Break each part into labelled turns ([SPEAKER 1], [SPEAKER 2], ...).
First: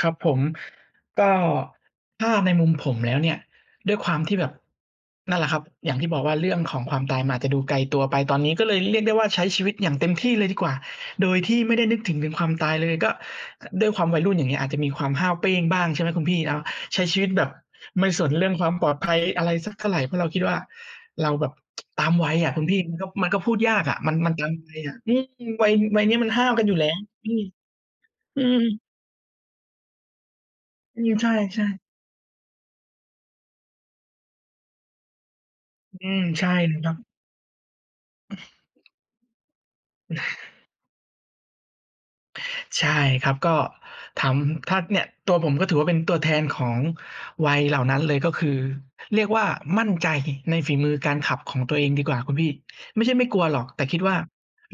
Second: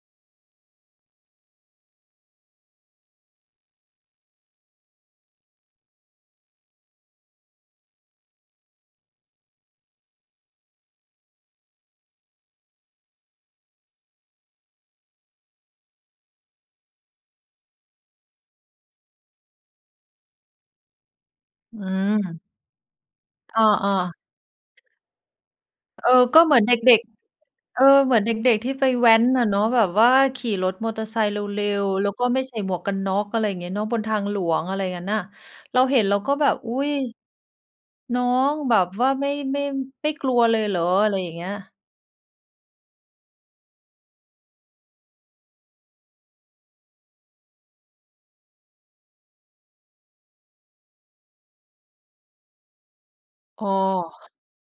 [SPEAKER 1] ครับผม ก็ถ้าในมุมผมแล้วเนี่ย ด้วยความที่แบบ นั่นแหละครับ อย่างที่บอกว่า เรื่องของความตายมันอาจจะดูไกลตัวไปตอนนี้ ก็เลยเรียกได้ว่า ใช้ชีวิตอย่างเต็มที่เลยดีกว่า โดยที่ไม่ได้นึกถึงถึงความตายเลย ก็ ด้วยความวัยรุ่น อย่างเงี้ย อาจจะมีความห้าวเป้งบ้าง ใช่ไหม คุณพี่เนาะ ใช้ชีวิตแบบไม่สนเรื่องความปลอดภัย อะไรสักเท่าไร เพราะเราคิดว่า เราแบบ
[SPEAKER 2] อื
[SPEAKER 1] ตามวัย
[SPEAKER 2] ม
[SPEAKER 1] อะคุณพี่ มันก็ มันก็พูด
[SPEAKER 2] อ้
[SPEAKER 1] ยากอ
[SPEAKER 2] อ
[SPEAKER 1] ะ ม
[SPEAKER 2] ๆ
[SPEAKER 1] ัน มันตามวัยอะ อืม วัย วัย
[SPEAKER 2] เออ
[SPEAKER 1] นี้มัน
[SPEAKER 2] ก
[SPEAKER 1] ห
[SPEAKER 2] ็
[SPEAKER 1] ้า
[SPEAKER 2] เ
[SPEAKER 1] ว
[SPEAKER 2] หมือ
[SPEAKER 1] กั
[SPEAKER 2] น
[SPEAKER 1] นอ
[SPEAKER 2] เ
[SPEAKER 1] ย
[SPEAKER 2] ด
[SPEAKER 1] ู่แล้
[SPEAKER 2] ็
[SPEAKER 1] ว
[SPEAKER 2] ก
[SPEAKER 1] อืม
[SPEAKER 2] ๆ เออ เหมือนเด
[SPEAKER 1] อื
[SPEAKER 2] ็ก
[SPEAKER 1] ม
[SPEAKER 2] ๆ ที่ไปแว้นอะเนาะแบบว่าขี่รถมอ
[SPEAKER 1] อ
[SPEAKER 2] เต
[SPEAKER 1] ื
[SPEAKER 2] อร
[SPEAKER 1] ม
[SPEAKER 2] ์ไซ
[SPEAKER 1] ใช
[SPEAKER 2] ค์เร็
[SPEAKER 1] ่ ๆ
[SPEAKER 2] ว ๆ แล้วก็ไม่ใส่หมวกกันน็อก อะไรอย่างเงี้ยเนาะ บนทางหลวง อะไรงั้นน่ะ เราเห็
[SPEAKER 1] อ
[SPEAKER 2] น
[SPEAKER 1] ื
[SPEAKER 2] เรา
[SPEAKER 1] ม
[SPEAKER 2] ก็
[SPEAKER 1] ใช
[SPEAKER 2] แบ
[SPEAKER 1] ่
[SPEAKER 2] บ อ
[SPEAKER 1] เ
[SPEAKER 2] ุ
[SPEAKER 1] ล
[SPEAKER 2] ๊
[SPEAKER 1] ยคร
[SPEAKER 2] ย!
[SPEAKER 1] ับ
[SPEAKER 2] น้อ
[SPEAKER 1] อ
[SPEAKER 2] งแบบ
[SPEAKER 1] ือ
[SPEAKER 2] ว่า ไม่ ไม่ ไม่กลัวเลยเหรอ อะไรอย่างเงี้ย
[SPEAKER 1] ใช่ครับ ก็ถาม ถ้าเนี่ยตัวผม ก็ถือว่าเป็นตัวแทนของวัยเหล่านั้นเลย ก็คือ เรียกว่ามั่นใจในฝีมือการขับของตัวเองดีกว่าคุณพี่ ไม่ใช่ไม่กลัวหรอ
[SPEAKER 2] อ
[SPEAKER 1] ก
[SPEAKER 2] ้อ
[SPEAKER 1] แต่คิดว่า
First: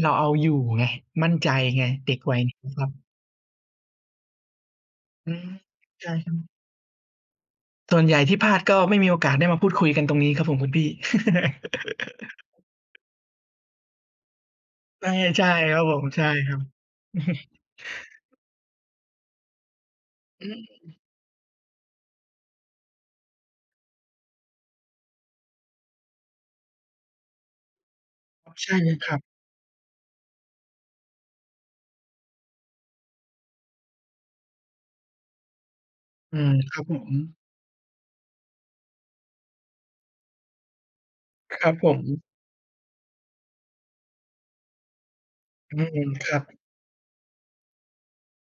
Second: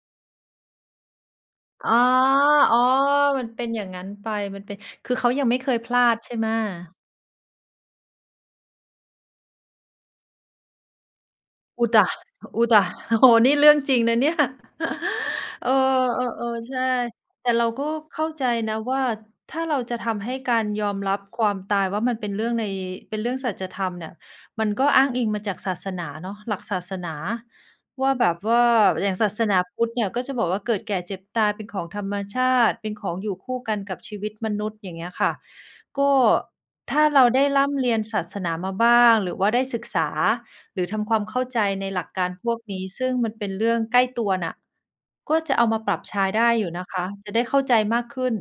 [SPEAKER 1] เราเอาอยู่ไง มั่นใจไง
[SPEAKER 2] อ๋อ
[SPEAKER 1] เด็กวัยนี้นะ
[SPEAKER 2] อ๋
[SPEAKER 1] ค
[SPEAKER 2] อ
[SPEAKER 1] รับ
[SPEAKER 2] มันเป็นอย่างงั้นไป มันเป็น คือ เข
[SPEAKER 1] อ
[SPEAKER 2] า
[SPEAKER 1] ื
[SPEAKER 2] ยั
[SPEAKER 1] ม
[SPEAKER 2] งไม่เคยพลา
[SPEAKER 1] ใช่
[SPEAKER 2] ด
[SPEAKER 1] ค
[SPEAKER 2] ใช
[SPEAKER 1] ร
[SPEAKER 2] ่
[SPEAKER 1] ั
[SPEAKER 2] ไ
[SPEAKER 1] บ
[SPEAKER 2] หม?
[SPEAKER 1] ส่วนใหญ่ที่พลาด ก็ไม่มีโอกาสได้มาพูดคุยกันตรงนี้ครับผม คุณพี่
[SPEAKER 2] อุ๊ต๊ะ อุ๊ต๊ะ โอ้โฮ นี้เรื่องจริงนะเนี่ย
[SPEAKER 1] ใช่ ใช่
[SPEAKER 2] เออ
[SPEAKER 1] ครับผม ใช่
[SPEAKER 2] เอ
[SPEAKER 1] คร
[SPEAKER 2] อ
[SPEAKER 1] ับ
[SPEAKER 2] ๆ ใช่ แต่เราก็เข้าใจนะว่า ถ้าเราจะทำให้
[SPEAKER 1] อื
[SPEAKER 2] การยอ
[SPEAKER 1] ม
[SPEAKER 2] มรับความตายว่า มันเป็นเรื่องใน เป็นเรื่องสัจธรรมน่ะ มันก็อ้างอิงมาจากศาสนาเนาะ หลักศาสนาว่า แบบ
[SPEAKER 1] โอ้
[SPEAKER 2] ว่า
[SPEAKER 1] ใช่เลย
[SPEAKER 2] อ
[SPEAKER 1] ค
[SPEAKER 2] ย่
[SPEAKER 1] ร
[SPEAKER 2] า
[SPEAKER 1] ั
[SPEAKER 2] ง
[SPEAKER 1] บ
[SPEAKER 2] ศาสนาพุทธเนี่ย ก็จะบอกว่า เกิดแก่เจ็บตายเป็นของธรรมชาติเป็นของอยู่คู่กันกับชีวิตมนุษย์ อย่างเงี้ยค่ะ ก็
[SPEAKER 1] อืม ครับผ
[SPEAKER 2] ถ้าเรา
[SPEAKER 1] ม
[SPEAKER 2] ได้ร่ำเรียนศาสนามาบ้าง หรือว่าได้ศึกษา หรือทำความเข้า
[SPEAKER 1] ค
[SPEAKER 2] ใจ
[SPEAKER 1] รับ
[SPEAKER 2] ใน
[SPEAKER 1] ผม
[SPEAKER 2] หลักการพวกนี้ ซึ่งมันเป็นเรื่องใกล้ตัวน่ะ ก็จะเอา
[SPEAKER 1] อ
[SPEAKER 2] ม
[SPEAKER 1] ื
[SPEAKER 2] าปรั
[SPEAKER 1] ม
[SPEAKER 2] บใช้
[SPEAKER 1] ครั
[SPEAKER 2] ได้
[SPEAKER 1] บ
[SPEAKER 2] อยู่นะคะ จะได้เข้าใจมากขึ้น